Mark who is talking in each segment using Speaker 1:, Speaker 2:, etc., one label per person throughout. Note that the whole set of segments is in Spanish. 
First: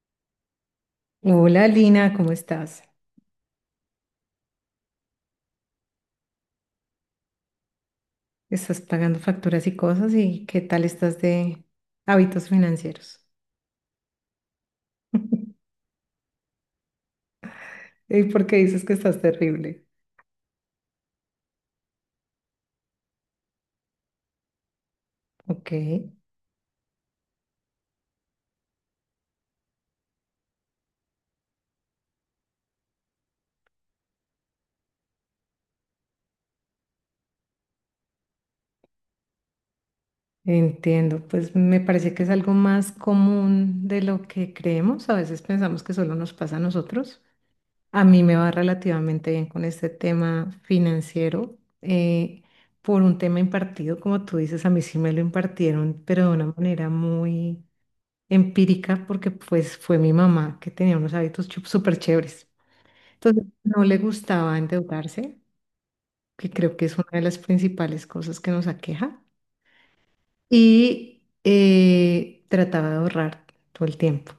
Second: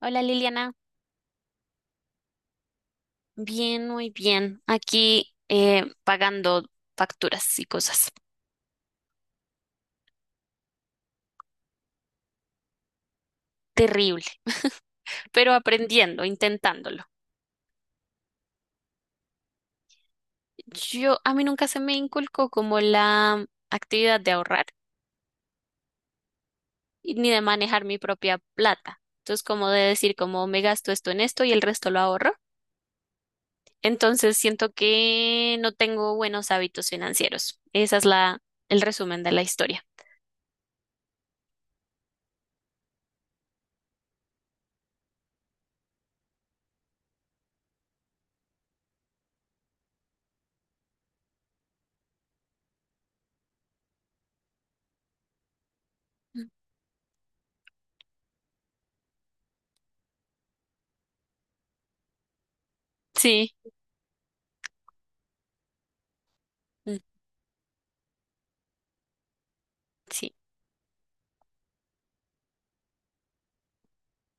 Speaker 1: Hola Liliana,
Speaker 2: Hola Lina, ¿cómo estás?
Speaker 1: bien, muy bien. Aquí pagando facturas y cosas.
Speaker 2: Estás pagando facturas y cosas y ¿qué tal estás de hábitos financieros?
Speaker 1: Terrible, pero aprendiendo, intentándolo.
Speaker 2: ¿Y por qué dices que estás terrible?
Speaker 1: A mí nunca se me inculcó como la actividad de ahorrar
Speaker 2: Ok,
Speaker 1: y ni de manejar mi propia plata. Entonces, como de decir, como me gasto esto en esto y el resto lo ahorro. Entonces, siento que no tengo buenos hábitos financieros. El resumen de la historia.
Speaker 2: entiendo. Pues me parece que es algo más común de lo que creemos. A veces pensamos que solo nos pasa a nosotros. A mí me va relativamente bien con este tema financiero, eh, por un tema impartido, como tú dices, a mí sí me lo impartieron, pero de una
Speaker 1: Mm.
Speaker 2: manera muy empírica porque pues fue mi mamá que tenía unos hábitos súper chéveres. Entonces
Speaker 1: Sí,
Speaker 2: no le gustaba endeudarse, que creo que es
Speaker 1: mm,
Speaker 2: una de las principales cosas que nos aqueja,
Speaker 1: sí.
Speaker 2: y trataba de ahorrar todo el tiempo.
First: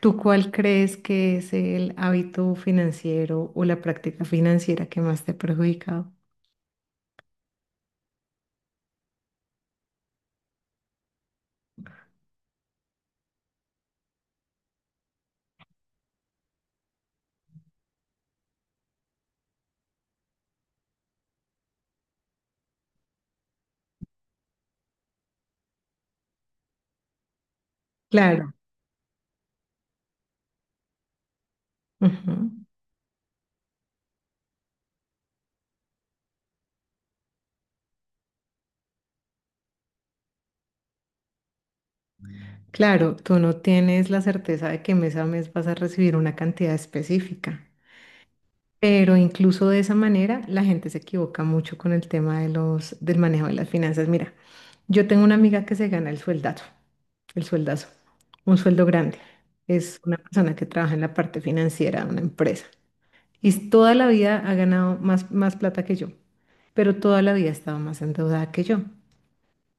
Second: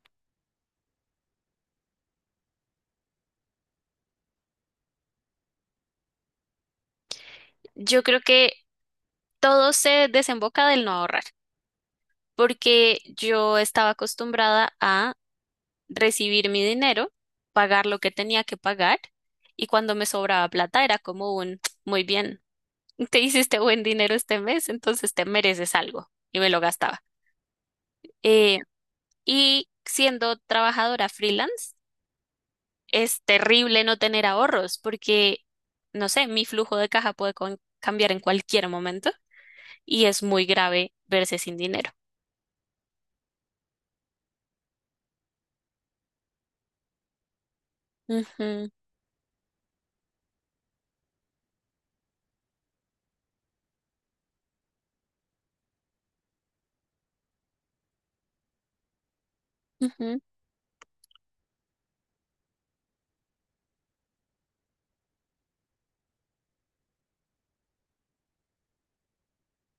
Speaker 2: ¿Tú cuál crees que es el hábito financiero o la práctica financiera que más te ha perjudicado?
Speaker 1: Yo creo que todo se desemboca del no ahorrar, porque yo estaba acostumbrada a recibir mi dinero, pagar lo que tenía que pagar y cuando me sobraba plata era como un, muy bien, te hiciste buen dinero este mes, entonces te mereces algo y me lo gastaba.
Speaker 2: Claro.
Speaker 1: Eh, y siendo trabajadora freelance,
Speaker 2: Ujú.
Speaker 1: es terrible no tener ahorros porque, no sé, mi flujo de caja puede cambiar en cualquier momento y es muy grave verse sin dinero.
Speaker 2: Claro, tú no tienes la certeza de que mes a mes vas a recibir una cantidad específica.
Speaker 1: Ujú,
Speaker 2: Pero incluso de esa manera, la gente se equivoca mucho con el tema de del manejo de las finanzas. Mira, yo tengo una amiga que se gana el sueldazo, un sueldo grande. Es una
Speaker 1: ujú,
Speaker 2: persona que trabaja en la parte financiera de una empresa y toda la vida ha ganado más plata que yo, pero toda la vida ha estado más endeudada que yo.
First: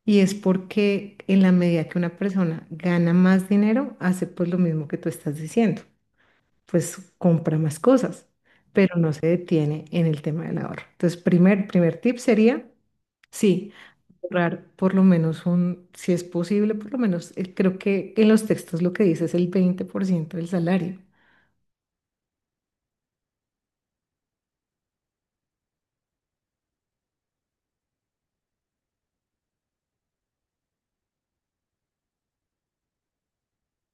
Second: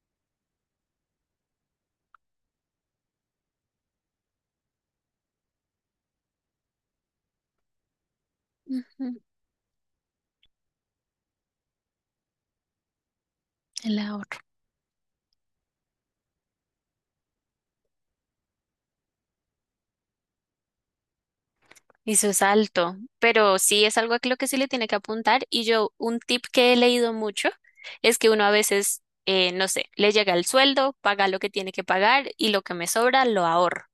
Speaker 2: Y es porque en la medida que una persona gana más dinero, hace pues lo mismo que tú estás diciendo, pues compra más cosas, pero no
Speaker 1: ujú.
Speaker 2: se detiene en el tema del ahorro. Entonces, primer tip sería, sí,
Speaker 1: El ahorro.
Speaker 2: ahorrar por lo menos un, si es posible, por lo menos, creo que en los textos lo que dice es el 20% del salario.
Speaker 1: Y su salto, pero sí es algo a lo que se le tiene que apuntar. Y yo, un tip que he leído mucho es que uno a veces, no sé, le llega el sueldo, paga lo que tiene que pagar y lo que me sobra lo ahorro.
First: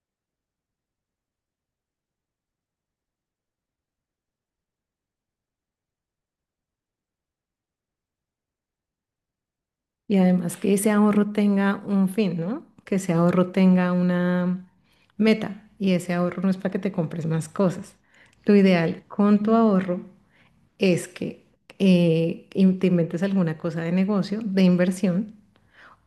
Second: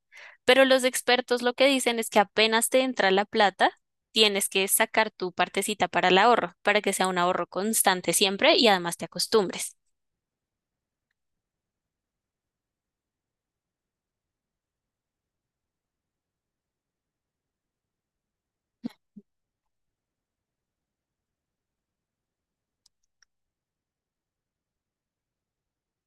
Speaker 1: Pero los expertos lo que dicen es que apenas te entra la plata, tienes que sacar tu partecita para el ahorro, para que sea un ahorro constante siempre y además te acostumbres.
Speaker 2: Y además que ese ahorro tenga un fin, ¿no? Que ese ahorro tenga una meta y ese ahorro no es para que te compres más cosas. Lo ideal con tu ahorro es que te inventes alguna cosa de negocio, de inversión,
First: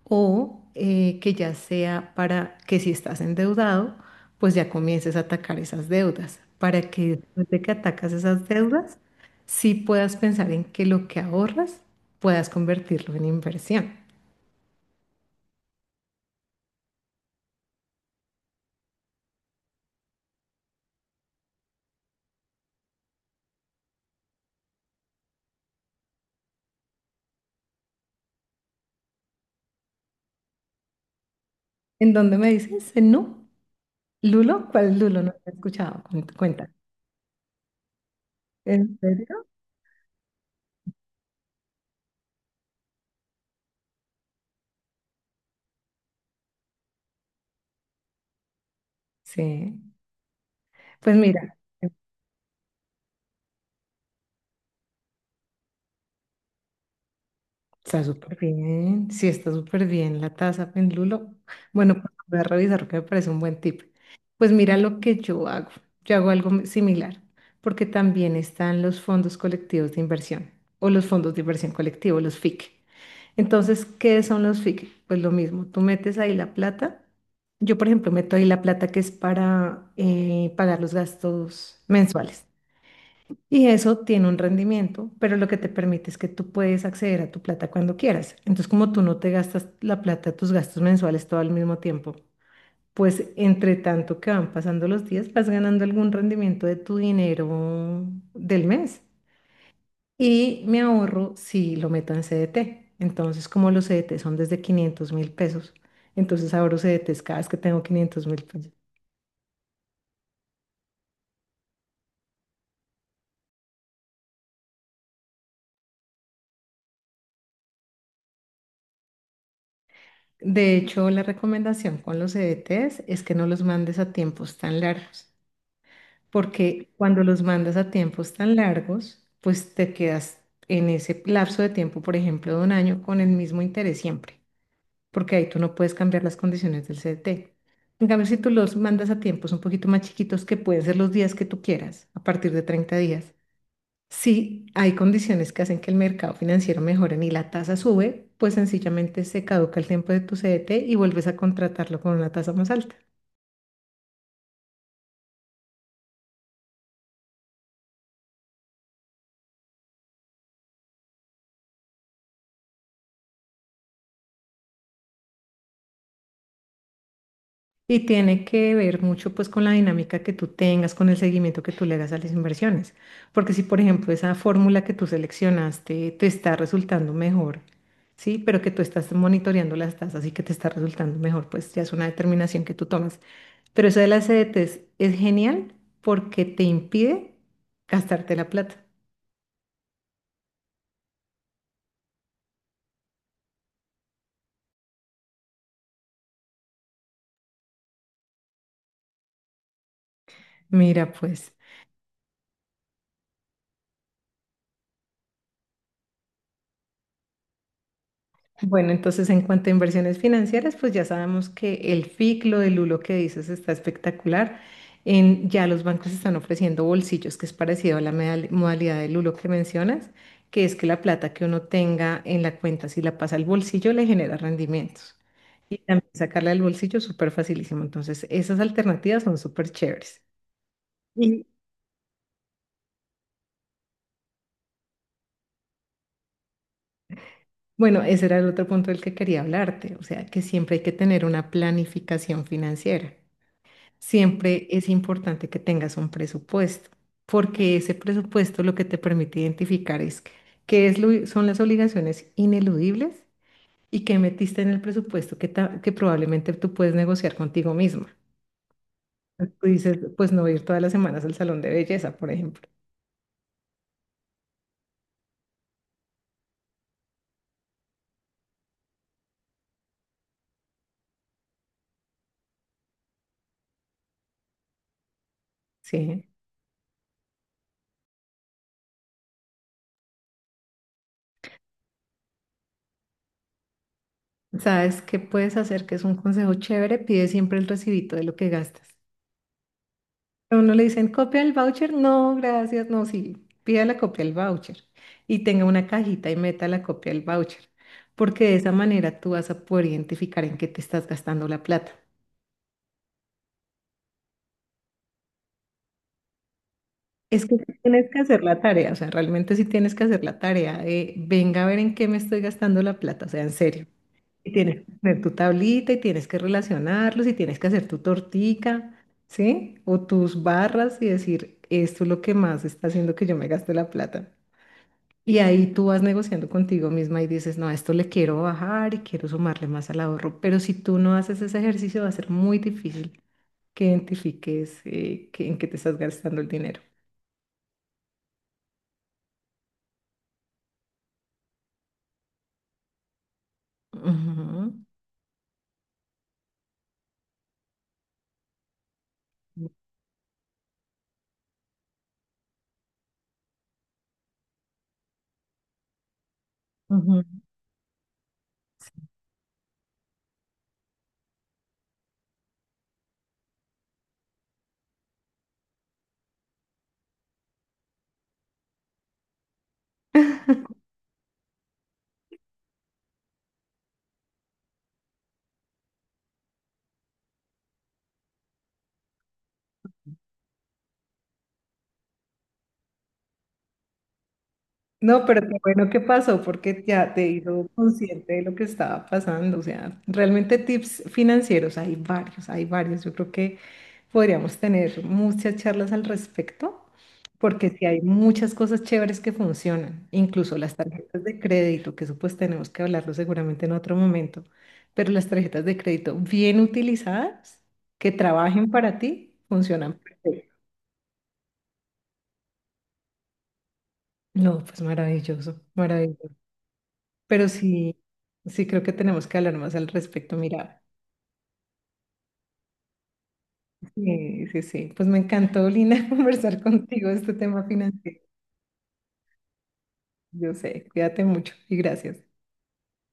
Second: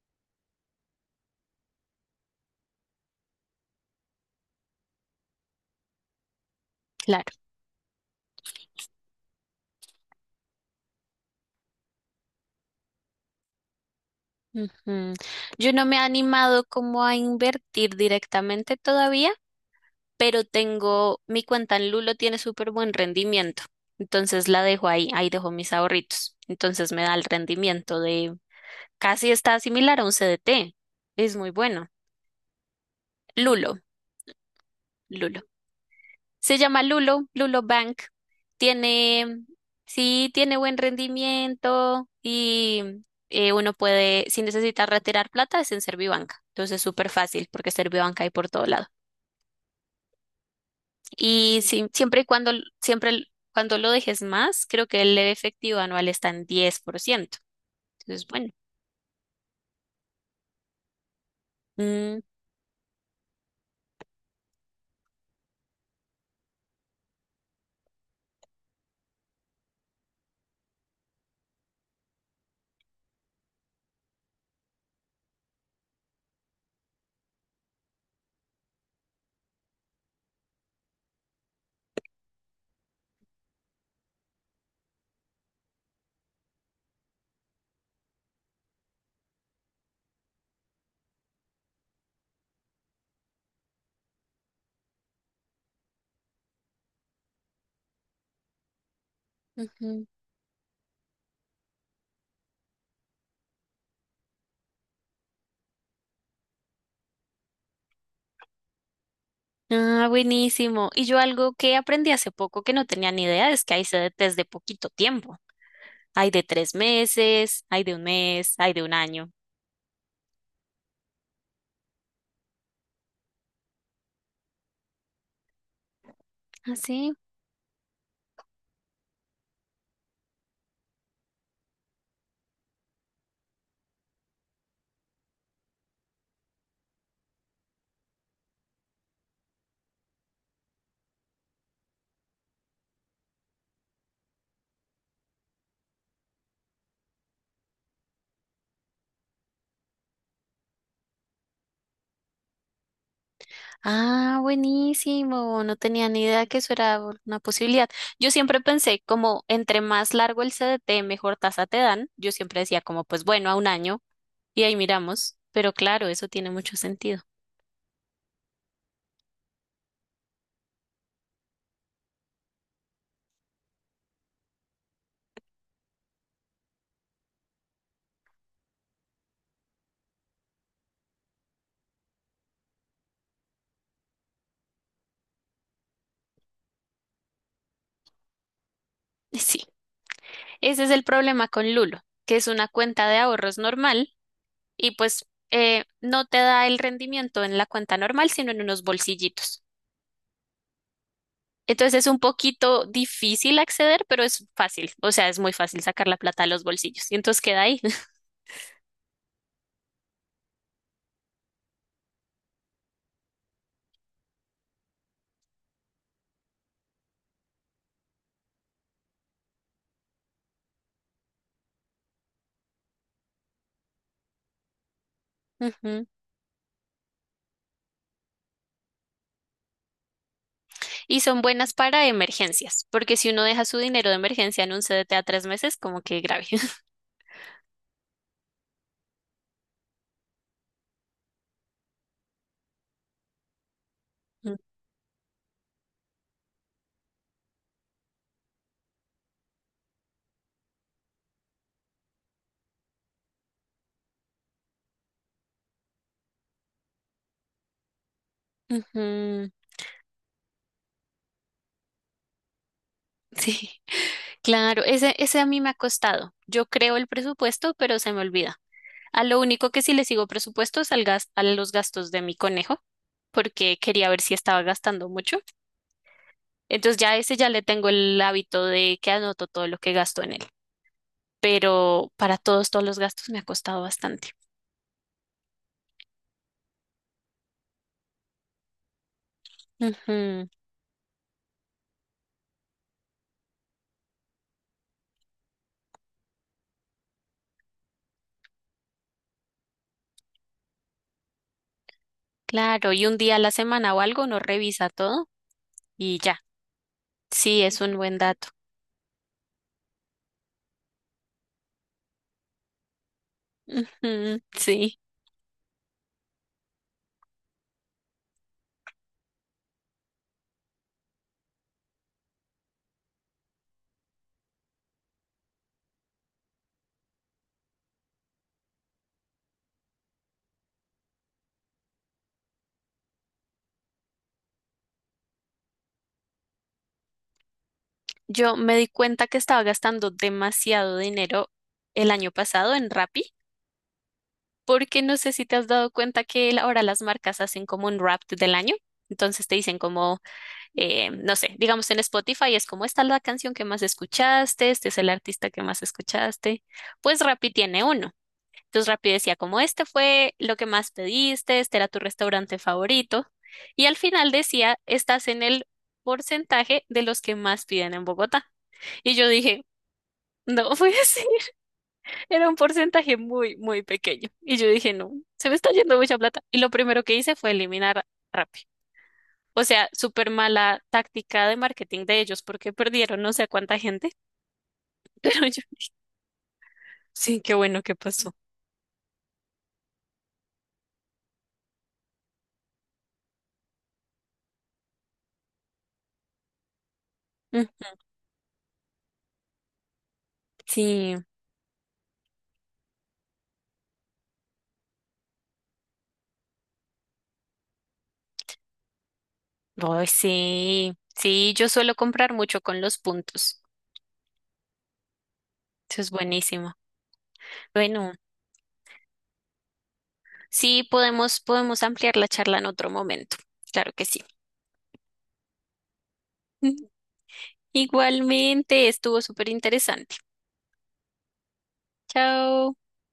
Speaker 2: o que ya sea para que si estás endeudado, pues ya comiences a atacar esas deudas, para que
Speaker 1: Claro.
Speaker 2: después de que atacas esas deudas, sí puedas pensar en que lo que ahorras puedas convertirlo en inversión.
Speaker 1: Ujú. Yo no me he animado como a invertir directamente todavía, pero tengo, mi cuenta en Lulo tiene súper buen rendimiento. Entonces la dejo ahí, ahí dejo mis ahorritos. Entonces me da el rendimiento de casi está similar a un CDT. Es muy bueno.
Speaker 2: ¿En dónde me dices? ¿En Nu?
Speaker 1: Lulo,
Speaker 2: ¿Lulo? ¿Cuál Lulo? No
Speaker 1: Lulo.
Speaker 2: te he escuchado.
Speaker 1: Se
Speaker 2: Cuenta.
Speaker 1: llama Lulo, Lulo Bank.
Speaker 2: ¿En
Speaker 1: Tiene,
Speaker 2: serio?
Speaker 1: sí, tiene buen rendimiento y uno puede, si necesita retirar plata, es en Servibanca. Entonces es súper fácil porque Servibanca hay por todos lados.
Speaker 2: Sí. Pues mira.
Speaker 1: Y sí, siempre cuando lo dejes más, creo que el efectivo anual está en 10%.
Speaker 2: Está
Speaker 1: Entonces,
Speaker 2: súper
Speaker 1: bueno.
Speaker 2: bien, sí, está súper bien la taza pendulo. Bueno, pues
Speaker 1: Mm,
Speaker 2: voy a revisar que me parece un buen tip. Pues mira lo que yo hago. Yo hago algo muy similar, porque también están los fondos colectivos de inversión o los fondos de inversión colectivo, los FIC. Entonces, ¿qué son los FIC? Pues lo mismo, tú metes ahí la plata. Yo, por ejemplo, meto ahí la plata que es para pagar los gastos mensuales. Y eso tiene un rendimiento, pero lo que te permite es que tú puedes acceder a tu plata cuando quieras. Entonces, como tú no te gastas la plata, tus gastos mensuales todo al mismo tiempo, pues entre tanto que van pasando los días, vas ganando algún rendimiento de tu dinero del mes.
Speaker 1: ujú.
Speaker 2: Y me ahorro si lo meto en CDT. Entonces, como los CDT son desde $500.000, entonces ahorro CDTs cada vez que tengo $500.000.
Speaker 1: Ah, buenísimo. Y yo algo que aprendí hace poco que no tenía ni idea es que hay CDTs de poquito tiempo. Hay de 3 meses, hay de un mes, hay de un año.
Speaker 2: De hecho, la recomendación con los CDTs es que no los mandes a tiempos tan largos,
Speaker 1: ¿Ah,
Speaker 2: porque
Speaker 1: sí?
Speaker 2: cuando los mandas a tiempos tan largos, pues te quedas en ese lapso de tiempo, por ejemplo, de un año, con el mismo interés siempre, porque ahí tú no puedes cambiar las condiciones del CDT. En cambio, si tú los mandas a tiempos un poquito más chiquitos, que pueden ser los días que tú quieras, a partir de 30 días, si hay condiciones que hacen que el mercado financiero mejore y la tasa sube, pues sencillamente se caduca el tiempo de tu CDT y vuelves a contratarlo con una tasa más alta.
Speaker 1: Ah, buenísimo. No tenía ni idea que eso era una posibilidad. Yo siempre pensé como entre más largo el CDT, mejor tasa te dan. Yo siempre decía como, pues bueno, a un año. Y ahí miramos, pero claro, eso tiene mucho sentido.
Speaker 2: Y tiene que ver mucho pues con la dinámica que tú tengas, con el seguimiento que tú le hagas a las inversiones. Porque si, por ejemplo, esa fórmula que tú seleccionaste te está resultando mejor, ¿sí? Pero que tú estás monitoreando las tasas y que te está resultando mejor, pues ya es una determinación que tú tomas. Pero eso de las CDTs es genial porque te impide gastarte la plata.
Speaker 1: Y sí, ese es el problema con Lulo, que es una cuenta de ahorros normal y pues no te da el rendimiento en la cuenta normal, sino en unos bolsillitos.
Speaker 2: Mira, pues.
Speaker 1: Entonces es un poquito difícil acceder, pero es fácil, o sea, es muy fácil sacar la plata de los bolsillos y entonces queda ahí.
Speaker 2: Bueno, entonces en cuanto a inversiones financieras, pues ya sabemos que el FIC, lo del Lulo que dices, está espectacular. En, ya los bancos están ofreciendo bolsillos, que es parecido a la modalidad del Lulo que mencionas, que es que la plata que uno tenga en la cuenta, si la pasa al bolsillo, le genera rendimientos. Y
Speaker 1: Ujú.
Speaker 2: también sacarla del bolsillo es súper facilísimo. Entonces, esas alternativas son súper chéveres.
Speaker 1: Y son
Speaker 2: Y
Speaker 1: buenas para emergencias, porque si uno deja su dinero de emergencia en un CDT a 3 meses, como que grave.
Speaker 2: bueno, ese era el otro punto del que quería hablarte, o sea, que siempre hay que tener una planificación financiera. Siempre es importante que tengas un presupuesto, porque ese presupuesto lo que te permite identificar es son las obligaciones ineludibles y qué metiste en el presupuesto que, que probablemente tú puedes negociar contigo misma.
Speaker 1: Ujú,
Speaker 2: Tú dices, pues no ir todas las semanas al salón de belleza, por ejemplo.
Speaker 1: sí, claro, ese a mí me ha costado. Yo creo el presupuesto, pero se me olvida. A lo único que sí le sigo presupuesto es al a los gastos de mi conejo, porque quería ver si estaba gastando mucho.
Speaker 2: Sí.
Speaker 1: Entonces ya ese ya le tengo el hábito de que anoto todo lo que gasto en él. Pero para todos los gastos me ha costado bastante.
Speaker 2: ¿Sabes qué puedes hacer? Que es un consejo chévere, pide siempre el recibito de lo que gastas.
Speaker 1: Ujú.
Speaker 2: A uno le dicen, copia el voucher. No, gracias. No, sí, pida la copia del voucher y tenga una cajita y meta la copia del voucher, porque de esa manera tú vas a poder identificar en qué te estás gastando la plata.
Speaker 1: Claro, y un día a la semana o algo uno revisa todo y ya.
Speaker 2: Es que
Speaker 1: Sí,
Speaker 2: sí
Speaker 1: es un
Speaker 2: tienes
Speaker 1: buen
Speaker 2: que hacer
Speaker 1: dato.
Speaker 2: la tarea, o sea, realmente sí tienes que hacer la tarea de, venga a ver en qué me estoy gastando la plata, o sea, en serio.
Speaker 1: Ujú,
Speaker 2: Y tienes que
Speaker 1: sí.
Speaker 2: tener tu tablita y tienes que relacionarlos y tienes que hacer tu tortica, ¿sí? O tus barras y decir, esto es lo que más está haciendo que yo me gaste la plata. Y ahí tú vas negociando contigo misma y dices, no, a esto le quiero bajar y quiero sumarle más al ahorro. Pero si tú no haces ese ejercicio, va a ser muy difícil que identifiques en qué te estás gastando el dinero.
Speaker 1: Yo me di cuenta que estaba gastando demasiado dinero el año pasado en Rappi,
Speaker 2: Ujú,
Speaker 1: porque no sé si te has dado cuenta que ahora las marcas hacen como un wrap del año. Entonces te dicen como, no sé, digamos en Spotify es como esta es la canción que más escuchaste, este es el artista que más escuchaste. Pues
Speaker 2: ujú.
Speaker 1: Rappi tiene uno. Entonces Rappi decía, como este fue lo que más pediste, este era tu restaurante favorito. Y al final decía, estás en el porcentaje de los que más piden en Bogotá. Y yo dije, no, pues sí, era un porcentaje muy, muy pequeño. Y yo dije, no, se me está yendo mucha plata. Y lo primero que hice fue eliminar Rappi. O sea, súper mala táctica de marketing de ellos porque perdieron no sé cuánta gente,
Speaker 2: No,
Speaker 1: pero
Speaker 2: pero qué
Speaker 1: yo
Speaker 2: bueno
Speaker 1: dije,
Speaker 2: que pasó porque ya te
Speaker 1: sí, qué
Speaker 2: hizo
Speaker 1: bueno que
Speaker 2: consciente
Speaker 1: pasó.
Speaker 2: de lo que estaba pasando. O sea, realmente tips financieros hay varios, hay varios. Yo creo que podríamos tener muchas charlas al respecto,
Speaker 1: Mm,
Speaker 2: porque sí hay muchas cosas chéveres que funcionan, incluso las
Speaker 1: sí.
Speaker 2: tarjetas de crédito, que eso pues tenemos que hablarlo seguramente en otro momento, pero las tarjetas de crédito bien utilizadas, que trabajen para ti, funcionan
Speaker 1: Ay,
Speaker 2: perfecto.
Speaker 1: sí, sí, yo suelo comprar mucho con los puntos.
Speaker 2: No, pues maravilloso,
Speaker 1: Eso es
Speaker 2: maravilloso.
Speaker 1: buenísimo.
Speaker 2: Pero sí,
Speaker 1: Bueno,
Speaker 2: sí creo que tenemos que hablar más al respecto.
Speaker 1: sí,
Speaker 2: Mira,
Speaker 1: podemos, podemos ampliar la charla en otro momento. Claro que sí.
Speaker 2: sí, sí, sí. Pues me encantó, Lina, conversar contigo este tema financiero.
Speaker 1: Igualmente, estuvo súper interesante.
Speaker 2: Yo sé, cuídate mucho y gracias.
Speaker 1: Chao.